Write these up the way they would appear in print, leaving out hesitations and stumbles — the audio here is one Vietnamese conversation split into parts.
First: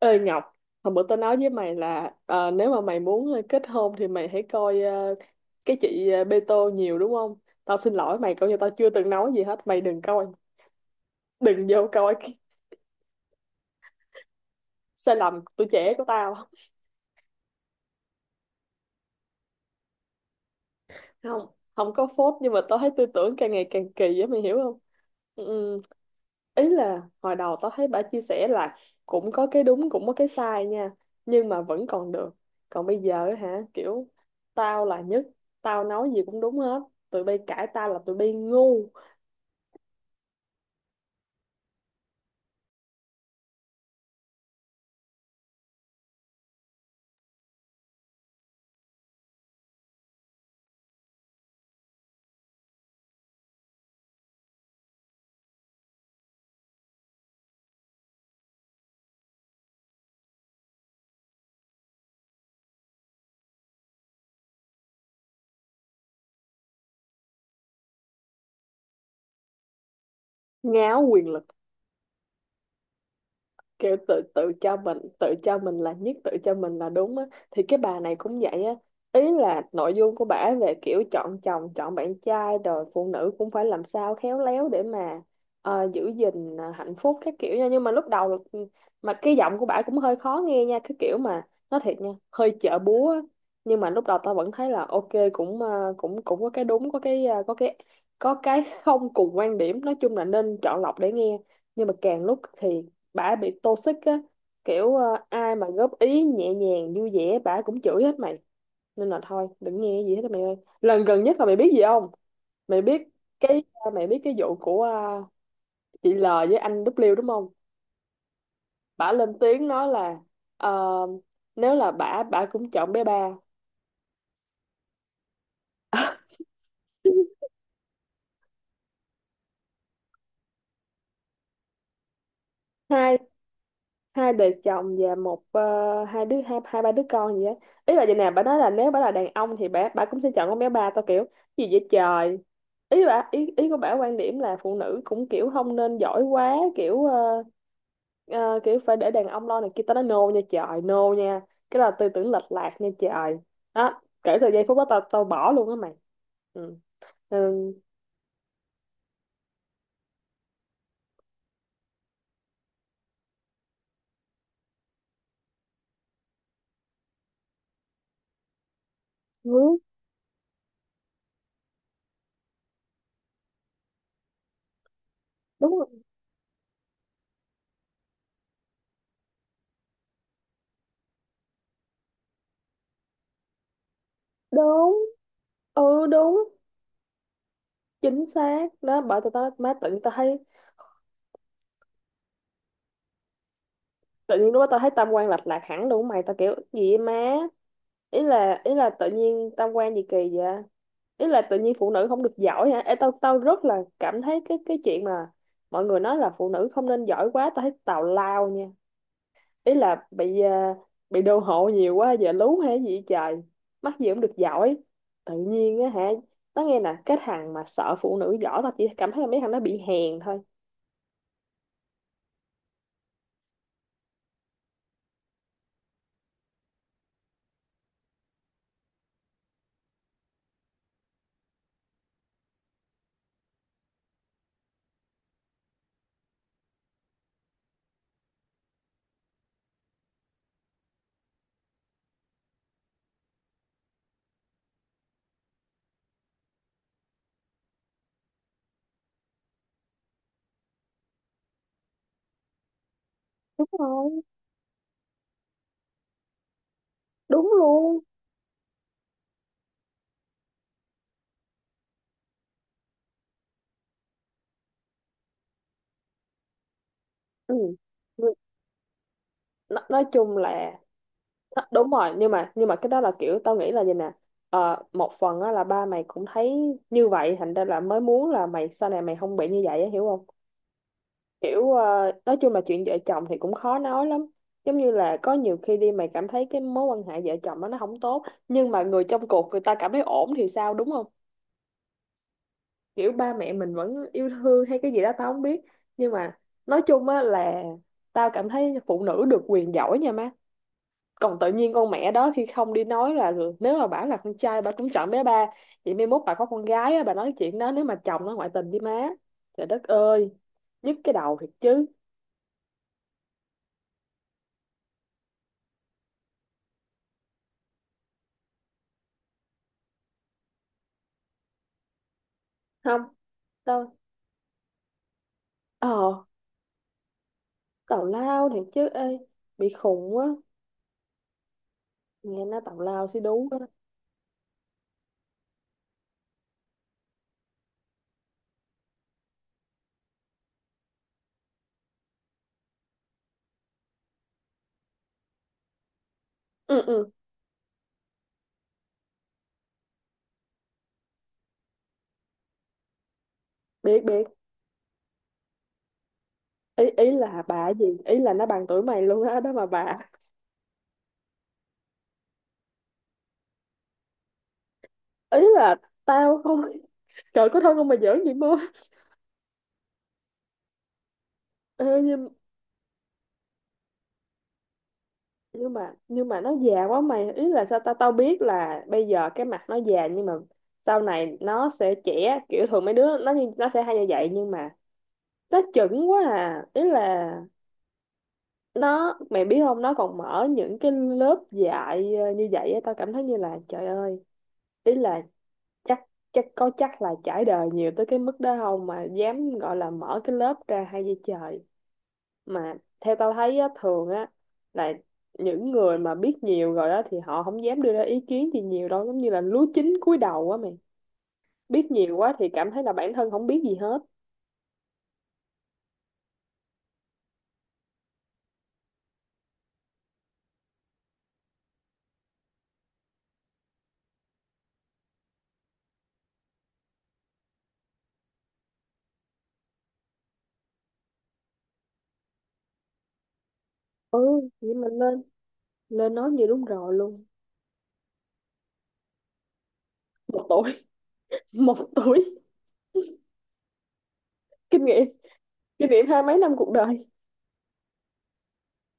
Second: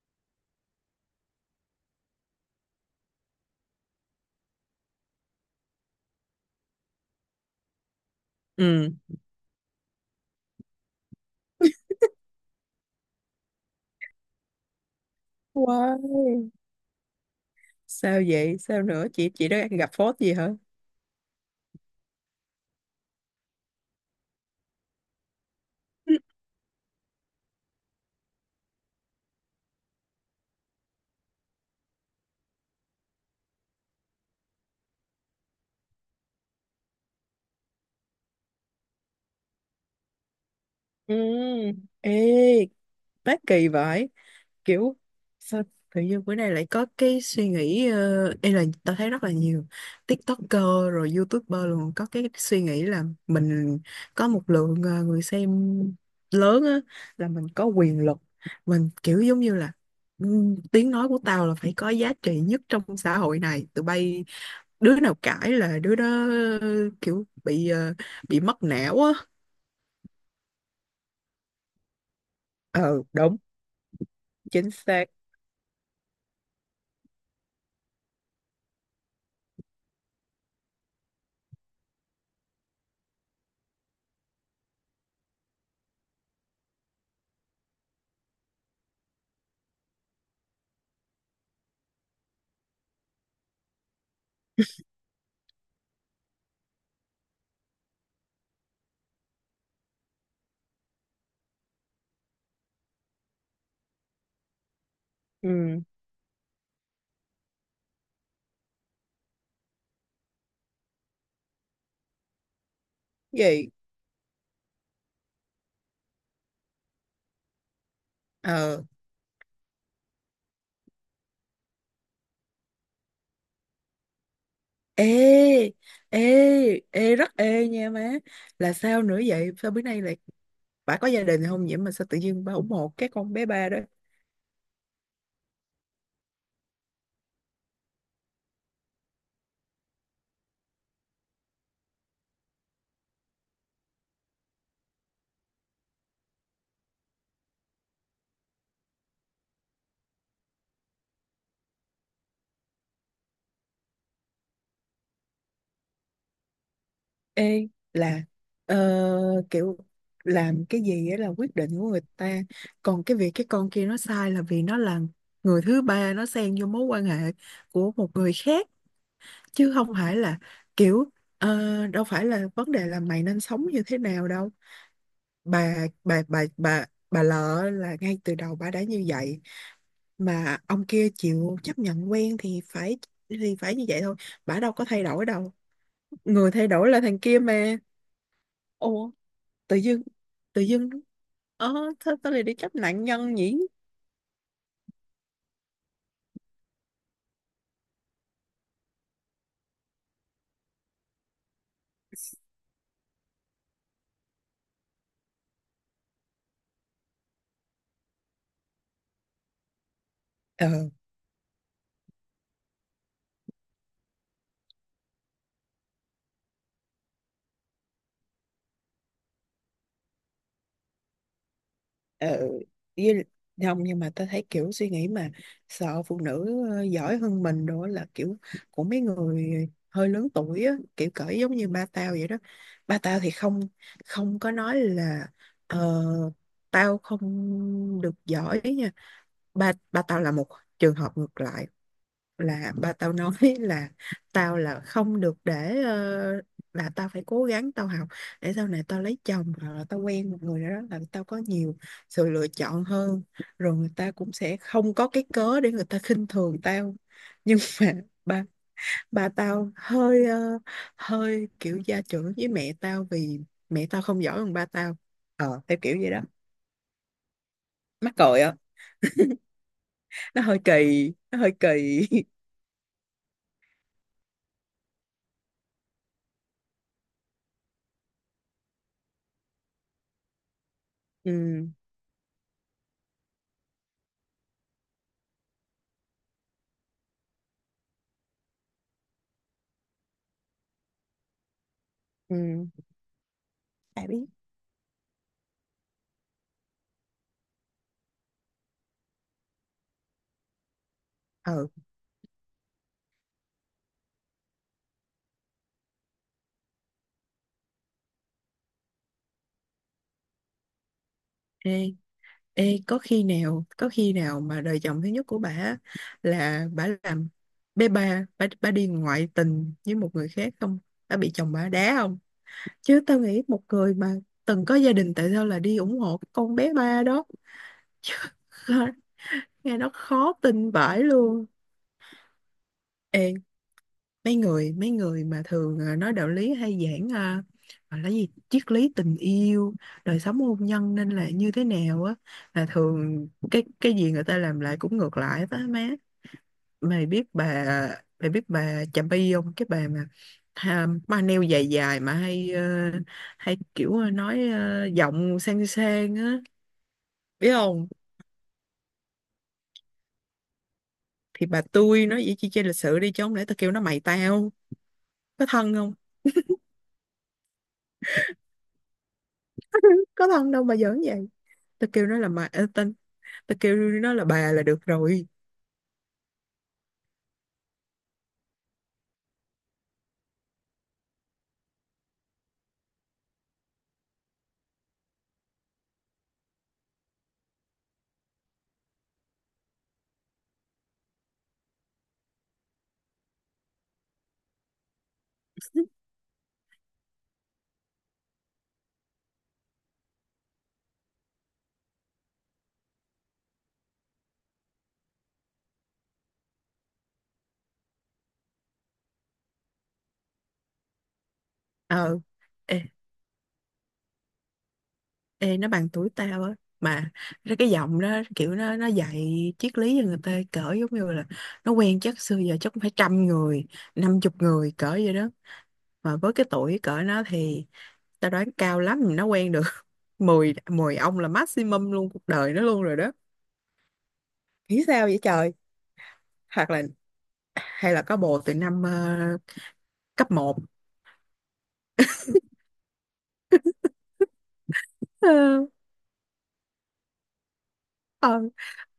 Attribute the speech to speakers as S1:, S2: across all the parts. S1: Ê Ngọc, hồi bữa tao nói với mày là nếu mà mày muốn kết hôn thì mày hãy coi cái chị Bê Tô nhiều đúng không? Tao xin lỗi mày, coi như tao chưa
S2: Ừ.
S1: từng nói gì hết, mày đừng coi, đừng vô coi cái sai lầm tuổi trẻ của tao.
S2: Wow. Sao vậy, sao nữa? Chị đã gặp phốt gì hả?
S1: Không, không có phốt nhưng mà tao thấy tư tưởng càng ngày càng kỳ á, mày hiểu không? Ừ, ừ. Ý là hồi đầu tao thấy bà chia sẻ là cũng có cái đúng cũng có cái sai nha, nhưng mà vẫn còn được. Còn bây giờ á hả, kiểu tao là nhất, tao nói gì cũng đúng hết, tụi bay cãi tao là tụi bay ngu.
S2: Ừ. Ê, bác kỳ vậy, kiểu sao tự nhiên bữa nay lại có cái suy nghĩ, ê là tao thấy rất là nhiều TikToker rồi YouTuber luôn có cái suy nghĩ là mình có một lượng người xem lớn á, là mình có quyền lực, mình kiểu giống như là ừ, tiếng nói của tao là phải có giá trị nhất trong xã hội này. Tụi bay, đứa nào cãi là đứa đó kiểu bị mất não á.
S1: Ngáo quyền lực,
S2: Ờ, đúng.
S1: kiểu tự tự
S2: Chính
S1: cho mình,
S2: xác.
S1: tự cho mình là nhất, tự cho mình là đúng á. Thì cái bà này cũng vậy á, ý là nội dung của bả về kiểu chọn chồng, chọn bạn trai rồi phụ nữ cũng phải làm sao khéo léo để mà giữ gìn hạnh phúc các kiểu nha, nhưng mà mà cái giọng của bả cũng hơi khó nghe nha, cái kiểu mà nói thiệt nha, hơi chợ búa á. Nhưng mà lúc đầu tao vẫn thấy là ok, cũng cũng cũng có cái đúng, có cái có cái không cùng quan điểm, nói chung là nên chọn lọc để nghe. Nhưng mà càng lúc thì bả bị toxic á, kiểu ai mà
S2: Ừ.
S1: góp ý nhẹ nhàng vui vẻ bả cũng chửi hết mày. Nên là thôi đừng nghe gì hết á mày ơi. Lần gần nhất là mày biết gì không, mày biết cái
S2: Vậy.
S1: mày biết cái vụ của chị L với anh W đúng không?
S2: Ờ.
S1: Bả lên tiếng nói là ờ, nếu là bả bả cũng chọn bé ba.
S2: Ê, ê, ê rất ê nha má! Là sao nữa vậy, sao bữa nay lại bà có gia đình không vậy mà sao tự nhiên bà ủng hộ cái
S1: hai
S2: con bé ba đó?
S1: hai đời chồng và hai đứa, hai hai ba đứa con gì á. Ý là vậy nè, bà nói là nếu bà là đàn ông thì bà cũng sẽ chọn con bé ba. Tao kiểu gì vậy trời. Ý của bà, quan điểm là phụ nữ cũng kiểu không nên giỏi quá, kiểu kiểu phải để đàn ông lo này kia. Tao nói nô nha trời, nô nha. Cái là tư tưởng lệch lạc nha trời. Đó, kể từ giây phút đó tao tao bỏ luôn á mày. Ừ.
S2: Ê,
S1: Ừ.
S2: là ờ, kiểu làm cái gì á là quyết định của người ta. Còn cái việc cái con kia nó sai là vì nó là người thứ ba, nó xen vô mối quan hệ của một người khác, chứ
S1: Ừ,
S2: không phải là kiểu, ờ, đâu phải là vấn đề là mày nên sống như thế nào đâu.
S1: đúng
S2: bà
S1: rồi.
S2: bà bà bà bà lợ là ngay từ đầu bà đã như vậy mà ông kia chịu chấp nhận quen, thì phải như vậy thôi, bà đâu có
S1: Đúng,
S2: thay đổi đâu.
S1: ừ, đúng,
S2: Người thay đổi là thằng kia mà.
S1: chính xác đó.
S2: Ồ.
S1: Bởi tụi tao má,
S2: Tự
S1: tự
S2: dưng,
S1: tao thấy
S2: tự dưng, ờ thôi tao lại đi chấp nạn nhân nhỉ.
S1: tự nhiên lúc đó tao thấy tam quan lệch lạc hẳn luôn mày. Tao kiểu gì vậy má. Ý là tự nhiên tam quan gì kỳ vậy. Ý là tự nhiên phụ nữ không được giỏi hả? Ê, tao tao rất là cảm thấy cái chuyện mà mọi người nói là phụ nữ không nên giỏi quá, tao thấy tào lao nha. Ý là bị
S2: Ờ.
S1: bị đô hộ nhiều quá giờ lú hay gì vậy trời. Mắc gì cũng được giỏi tự nhiên á hả. Tao nghe nè, cái thằng mà sợ phụ nữ giỏi, tao chỉ cảm thấy là mấy thằng nó bị hèn thôi.
S2: Ừ, với, không, nhưng mà ta thấy kiểu suy nghĩ mà sợ phụ nữ giỏi hơn mình đó là kiểu của mấy người hơi lớn tuổi á, kiểu cỡ giống như ba tao vậy đó. Ba tao thì không không có nói là ờ, tao không được giỏi nha. Ba ba tao là một trường hợp ngược lại, là ba tao nói là tao là không được để, là tao phải cố gắng tao học để sau này tao lấy chồng hoặc là tao quen một người nào đó là tao có nhiều sự lựa chọn hơn,
S1: Đúng
S2: rồi người
S1: rồi.
S2: ta cũng sẽ không có cái cớ để người ta khinh thường tao.
S1: Đúng
S2: Nhưng mà
S1: luôn.
S2: ba ba tao hơi kiểu gia trưởng với mẹ tao vì mẹ tao không giỏi bằng ba tao, theo kiểu vậy đó.
S1: Ừ.
S2: Mắc cười á.
S1: nói, nói chung
S2: Nó hơi
S1: là
S2: kỳ, nó hơi
S1: Đó, đúng
S2: kỳ.
S1: rồi, nhưng mà nhưng mà cái đó là kiểu tao nghĩ là gì nè. Ờ, một phần á, là ba mày cũng thấy như vậy thành ra là mới muốn là mày sau này mày không bị như vậy á hiểu không.
S2: Ừ,
S1: Kiểu nói chung là chuyện vợ chồng thì cũng khó nói lắm. Giống như là có nhiều khi đi, mày cảm thấy cái mối quan hệ vợ chồng đó nó không tốt, nhưng mà người trong cuộc người ta cảm thấy ổn thì sao, đúng không?
S2: ừ.
S1: Kiểu ba mẹ mình vẫn
S2: Tao biết.
S1: yêu thương hay cái gì đó tao không biết. Nhưng mà nói chung á là tao cảm thấy phụ nữ được quyền giỏi nha má. Còn tự
S2: Ừ.
S1: nhiên con mẹ đó khi không đi nói là được. Nếu mà bảo là con trai bà cũng chọn bé ba, vậy mai mốt bà có con gái á, bà nói chuyện đó nếu mà chồng nó ngoại tình với má. Trời đất ơi, nhức cái đầu thiệt chứ.
S2: Ê. Ê, có khi nào mà đời chồng thứ nhất của bà là bà làm bé ba, bà đi ngoại tình với một người khác không? Bà bị chồng bà đá không?
S1: Không.
S2: Chứ tao nghĩ một người
S1: Tao
S2: mà từng có gia đình tại sao là đi ủng
S1: ờ
S2: hộ cái con bé ba đó.
S1: tào
S2: Chứ
S1: lao thiệt chứ ê, bị
S2: nghe nó
S1: khùng á,
S2: khó tin vãi luôn.
S1: nghe nó tào lao xí
S2: Ê,
S1: đú á.
S2: mấy người, mấy người mà thường nói đạo lý hay giảng, gọi là gì, triết lý tình yêu, đời sống hôn nhân nên là như thế nào á, là thường cái gì người ta làm lại cũng ngược lại đó má.
S1: Ừ,
S2: mày
S1: ừ.
S2: biết bà mày biết bà Chàm Bi không, cái bà mà à, ma neo dài dài mà hay kiểu,
S1: Biết, biết.
S2: nói, giọng sang sang á?
S1: Ý ý là
S2: Biết
S1: bà gì,
S2: không?
S1: ý là nó bằng tuổi mày luôn á đó mà bà.
S2: Thì bà tôi nói vậy chi, chơi lịch sự đi, chứ không lẽ tao kêu nó mày tao,
S1: Ý
S2: có thân
S1: là
S2: không?
S1: tao không. Trời, có thân không mà giỡn vậy mơ?
S2: Có thân đâu mà giỡn vậy.
S1: Ê,
S2: Tao kêu nó
S1: nhưng
S2: là mày, tên, tao kêu nó là bà là được rồi.
S1: nhưng mà nhưng mà nó già quá mày. Ý là sao, tao tao biết là bây giờ cái mặt nó già nhưng mà sau này nó sẽ trẻ, kiểu thường mấy đứa nó như nó sẽ hay như vậy, nhưng mà nó chững quá à. Ý là nó, mày biết không, nó còn mở những cái lớp dạy như vậy á, tao cảm thấy như là trời ơi. Ý là chắc chắc có chắc là trải đời nhiều tới cái mức đó không mà dám gọi là mở cái lớp ra hay gì trời. Mà theo tao thấy á, thường á là những người mà biết nhiều rồi đó thì họ không dám đưa ra ý kiến gì nhiều đâu, giống như là lúa chín cúi đầu á mày. Biết
S2: Ờ.
S1: nhiều quá thì cảm
S2: Ê,
S1: thấy là bản thân không biết gì hết.
S2: ê nó bằng tuổi tao á mà, nó cái giọng đó kiểu nó dạy triết lý cho người ta cỡ giống như là nó quen chắc xưa giờ chắc cũng phải trăm người, năm chục người cỡ vậy đó. Mà với cái tuổi cỡ nó thì tao đoán cao lắm nó quen được mười mười ông là maximum luôn cuộc đời nó luôn rồi đó.
S1: Ừ, vậy
S2: Nghĩ
S1: mà
S2: sao vậy
S1: lên
S2: trời.
S1: lên nói như đúng
S2: Hoặc là
S1: rồi luôn.
S2: hay là có bồ từ năm, cấp
S1: Một
S2: 1.
S1: tuổi. Một tuổi. Kinh nghiệm, kinh nghiệm hai mấy năm cuộc đời.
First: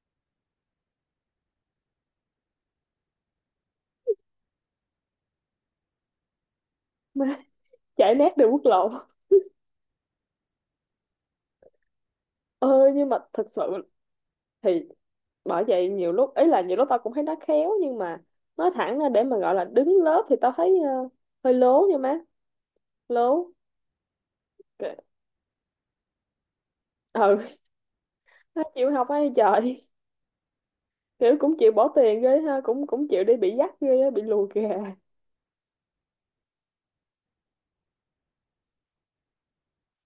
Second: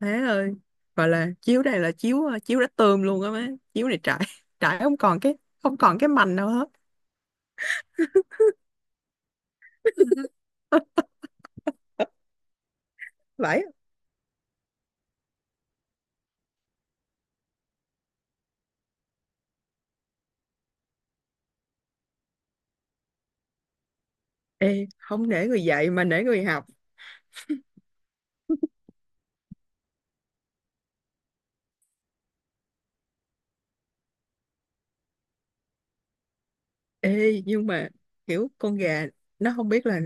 S2: Má ơi, gọi là chiếu này là chiếu đã tươm luôn á má. Chiếu này trải, trải không còn cái, không còn cái mành nào hết.
S1: Mà chạy nát đường quốc lộ. ờ nhưng mà thật sự
S2: Vậy.
S1: thì bởi vậy nhiều lúc ấy là nhiều lúc tao cũng thấy nó khéo, nhưng mà nói thẳng ra để mà gọi là đứng lớp thì tao thấy hơi lố nha má. Lố.
S2: Ê,
S1: Kệ.
S2: không để người dạy mà để người học.
S1: Ừ. Nó chịu học ấy trời. Kiểu cũng chịu bỏ tiền ghê ha, cũng cũng chịu đi bị dắt ghê á, bị lùa kìa.
S2: Ê, nhưng mà kiểu con gà nó không biết là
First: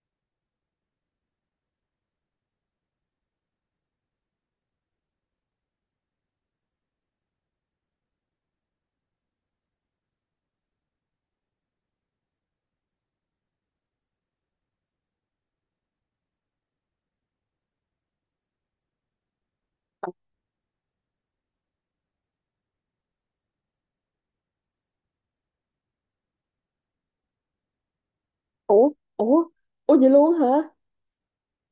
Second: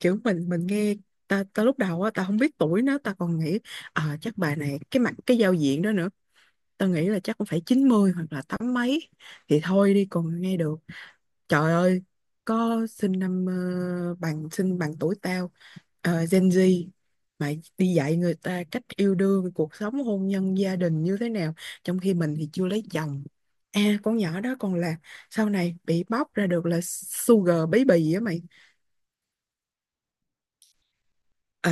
S2: kiểu mình nghe, ta ta lúc đầu á ta không biết tuổi nó, ta còn nghĩ à, chắc bà này cái mặt cái giao diện đó nữa, ta nghĩ là chắc cũng phải 90 hoặc là tám mấy thì thôi đi, còn nghe được. Trời ơi, có sinh năm ờ, bằng sinh bằng tuổi tao, Gen Z, mà đi dạy người ta cách yêu đương, cuộc sống hôn nhân gia đình như thế nào, trong khi mình thì chưa lấy chồng. À, con nhỏ đó còn là sau này bị bóc ra được là sugar baby á mày.
S1: Ủa, ủa, ủa vậy luôn hả?
S2: Ờ.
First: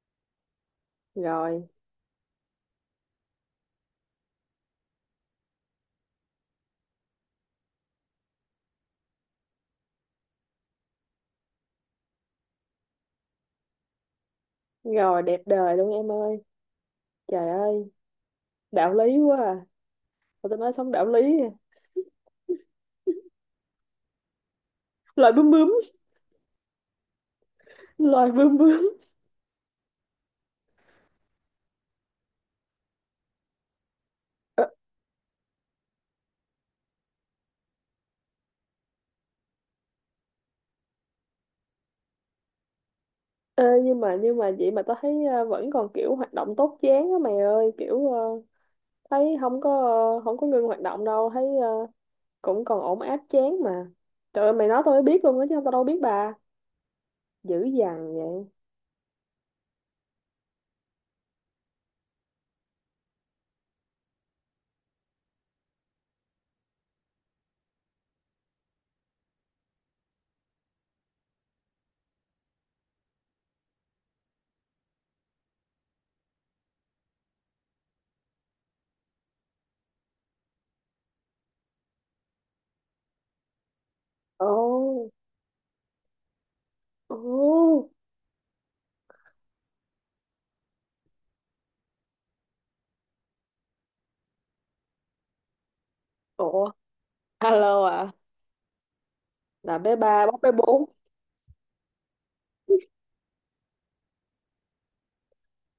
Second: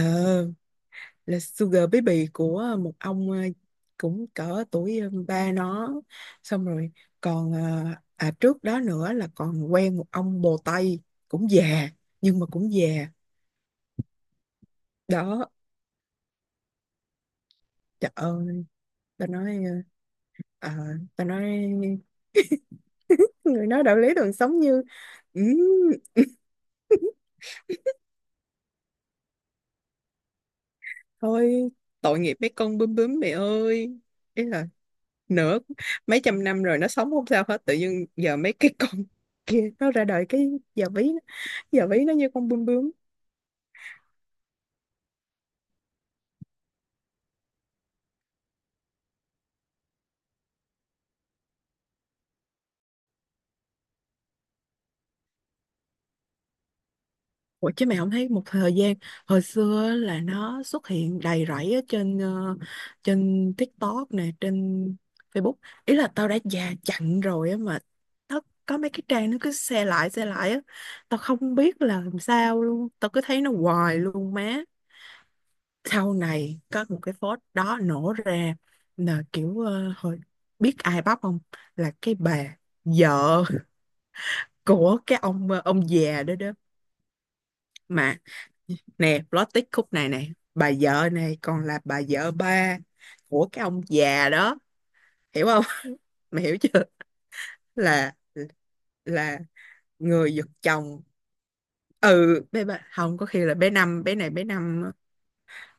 S2: Là
S1: Rồi,
S2: Sugar Baby của, một ông, cũng cỡ tuổi, ba nó, xong rồi còn, à, trước đó nữa là còn quen một ông bồ Tây, cũng già nhưng mà cũng già.
S1: rồi đẹp
S2: Đó.
S1: đời luôn em ơi. Trời ơi,
S2: Trời ơi.
S1: đạo lý
S2: Ta
S1: quá
S2: nói,
S1: à. Mà tao nói sống
S2: à,
S1: đạo lý
S2: ta nói
S1: à.
S2: người nói đạo lý đời sống như
S1: Loài bướm
S2: "Ừm."
S1: bướm, loài bướm bướm.
S2: Thôi, tội nghiệp mấy con bướm bướm mẹ ơi. Ý
S1: Ờ,
S2: là nửa mấy trăm năm rồi nó sống không sao hết, tự nhiên giờ mấy cái con kia nó ra đời cái giờ ví giờ ví nó như con bướm bướm.
S1: ê, nhưng mà vậy mà tao thấy vẫn còn kiểu hoạt động tốt chán á mày ơi, kiểu thấy không có không có ngưng hoạt động đâu, thấy cũng còn ổn áp chán mà. Trời ơi, mày nói tôi mới biết luôn á, chứ tao đâu biết bà dữ
S2: Ủa chứ mày không
S1: dằn
S2: thấy một
S1: vậy.
S2: thời gian hồi xưa á là nó xuất hiện đầy rẫy ở trên TikTok nè, trên Facebook. Ý là tao đã già chặn rồi á mà nó có mấy cái trang nó cứ share lại á, tao không biết là làm sao luôn, tao cứ thấy nó hoài luôn má. Sau này có một cái post đó nổ ra là kiểu, hồi, biết ai bóc không, là cái bà vợ
S1: Ồ,
S2: của cái ông già đó đó
S1: ồ.
S2: mà, nè plot twist khúc này này, bà vợ này còn là bà vợ ba của cái ông già đó, hiểu không? Mày hiểu
S1: Ủa,
S2: chưa?
S1: alo à?
S2: Là là
S1: Là bé ba
S2: người
S1: bóc
S2: giật
S1: bé bốn.
S2: chồng. Ừ, bé ba không, có khi là bé năm, bé này bé năm,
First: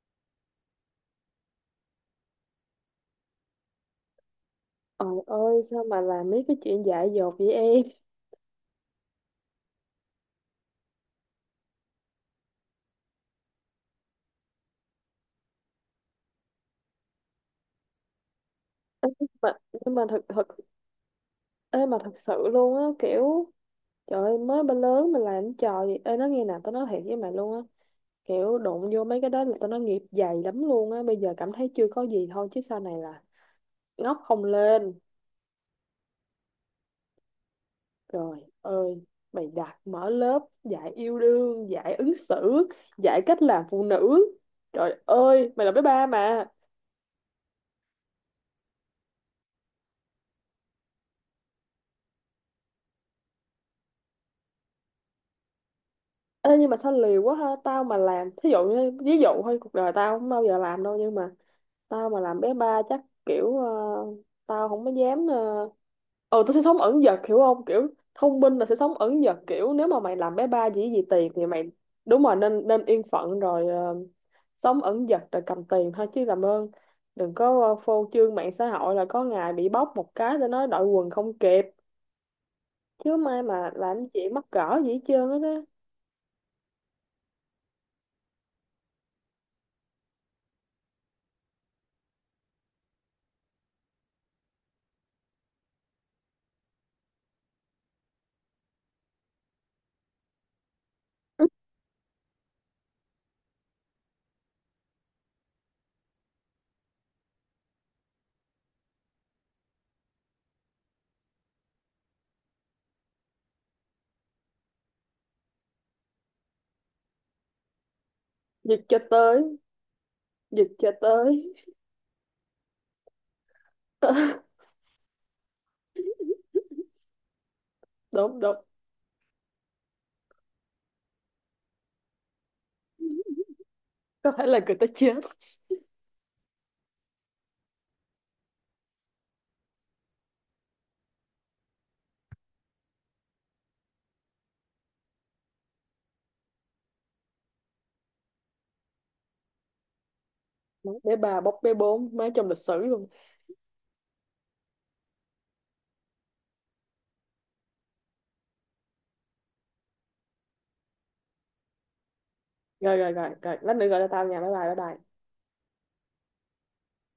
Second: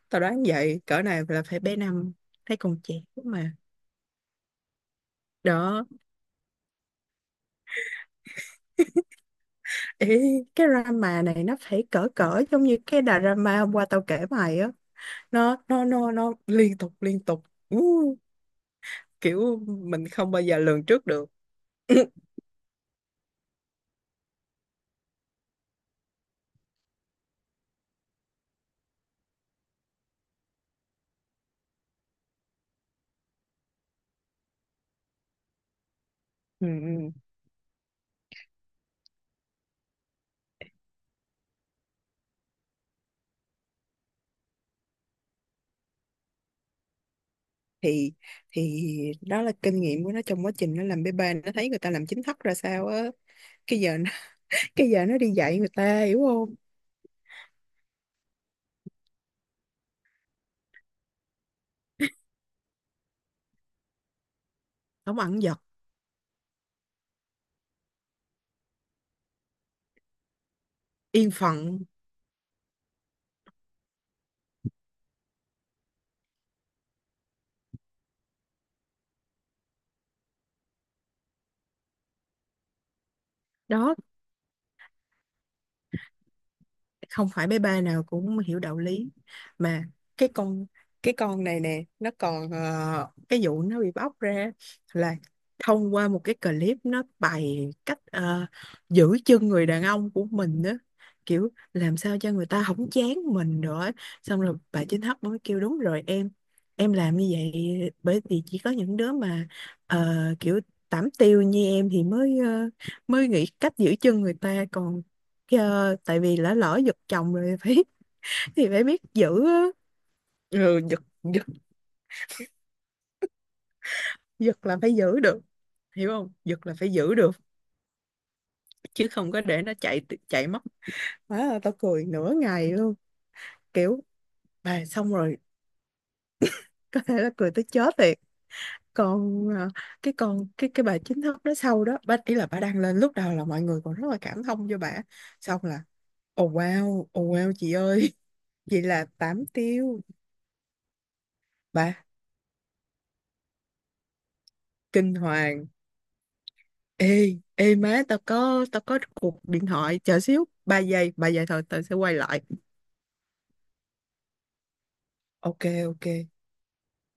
S2: tao đoán vậy, cỡ này là phải bé năm, thấy còn trẻ mà.
S1: Trời ơi, sao
S2: Đó.
S1: mà làm mấy cái chuyện dại dột vậy em.
S2: Ê, cái drama này nó phải cỡ cỡ giống như cái drama hôm qua tao kể mày á, nó liên tục liên tục. Ú,
S1: Mà
S2: kiểu
S1: nhưng mà
S2: mình
S1: thật
S2: không bao
S1: thật
S2: giờ lường trước được.
S1: ê mà thật sự luôn á kiểu, trời ơi mới ba lớn mà làm cái trò gì. Ê, nói nghe nè, tao nói thiệt với mày luôn á, kiểu đụng vô mấy cái đó là tao nói nghiệp dày lắm luôn á. Bây giờ cảm thấy chưa có gì thôi chứ sau này là ngóc không lên.
S2: Ừ, ừ.
S1: Trời ơi, mày đặt mở lớp dạy yêu đương, dạy ứng xử, dạy cách làm phụ nữ. Trời ơi mày là bé ba mà.
S2: thì thì đó là kinh nghiệm của nó trong quá trình nó làm bê bê, nó thấy người ta làm chính thất ra sao á, cái giờ nó, cái giờ nó đi dạy người ta, hiểu không?
S1: Ê, nhưng mà sao liều quá ha. Tao mà làm thí dụ, như ví dụ thôi, cuộc đời tao không bao giờ làm đâu, nhưng mà tao mà làm bé ba chắc kiểu tao không có
S2: Không
S1: dám
S2: ẩn giật.
S1: ừ, tôi sẽ sống ẩn dật hiểu không, kiểu thông minh là sẽ sống ẩn dật, kiểu nếu mà mày làm bé ba gì gì tiền
S2: Yên
S1: thì mày
S2: phận.
S1: đúng rồi, nên nên yên phận rồi sống ẩn dật rồi cầm tiền thôi, chứ làm ơn đừng có phô trương mạng xã hội là có ngày bị bóc một cái để nói đội quần không kịp. Chứ mai mà
S2: Đó,
S1: làm chị mắc cỡ gì hết trơn hết á.
S2: không phải bé ba nào cũng hiểu đạo lý mà. Cái con cái con này nè nó còn, cái vụ nó bị bóc ra là thông qua một cái clip nó bày cách, giữ chân người đàn ông của mình đó, kiểu làm sao cho người ta không chán mình nữa. Xong rồi bà chính hấp mới kêu đúng rồi em làm như vậy bởi vì chỉ có những đứa mà, ờ, kiểu tảm tiêu như em thì mới nghĩ cách giữ chân người ta còn. Ờ, tại vì lỡ lỡ giật chồng rồi, phải, thì
S1: Giật
S2: phải
S1: cho
S2: biết
S1: tới,
S2: giữ á.
S1: giật
S2: Ừ,
S1: cho
S2: giật giật.
S1: tới.
S2: Giật là phải giữ được, hiểu không, giật là phải giữ được,
S1: Đúng, đúng.
S2: chứ không có để nó chạy, chạy mất. Má ơi, tao cười nửa ngày luôn kiểu,
S1: Có thể là người
S2: bà
S1: ta
S2: xong
S1: chết.
S2: rồi, có thể là cười tới chết thiệt. Còn à, cái con cái bà chính thức đó sau đó bà ý là bà đăng lên lúc đầu là mọi người còn rất là cảm thông cho bà, xong là oh wow oh wow chị ơi. Vậy là tám tiêu.
S1: Bé ba bóc bé
S2: Bà
S1: bốn mới trong lịch sử luôn.
S2: kinh hoàng. Ê, ê má, tao có cuộc điện thoại, chờ xíu, 3 giây, 3 giây thôi, tao sẽ quay lại.
S1: Rồi, rồi, rồi, rồi lát nữa gọi cho tao nha. Bye bye bye bye.
S2: Ok, ok.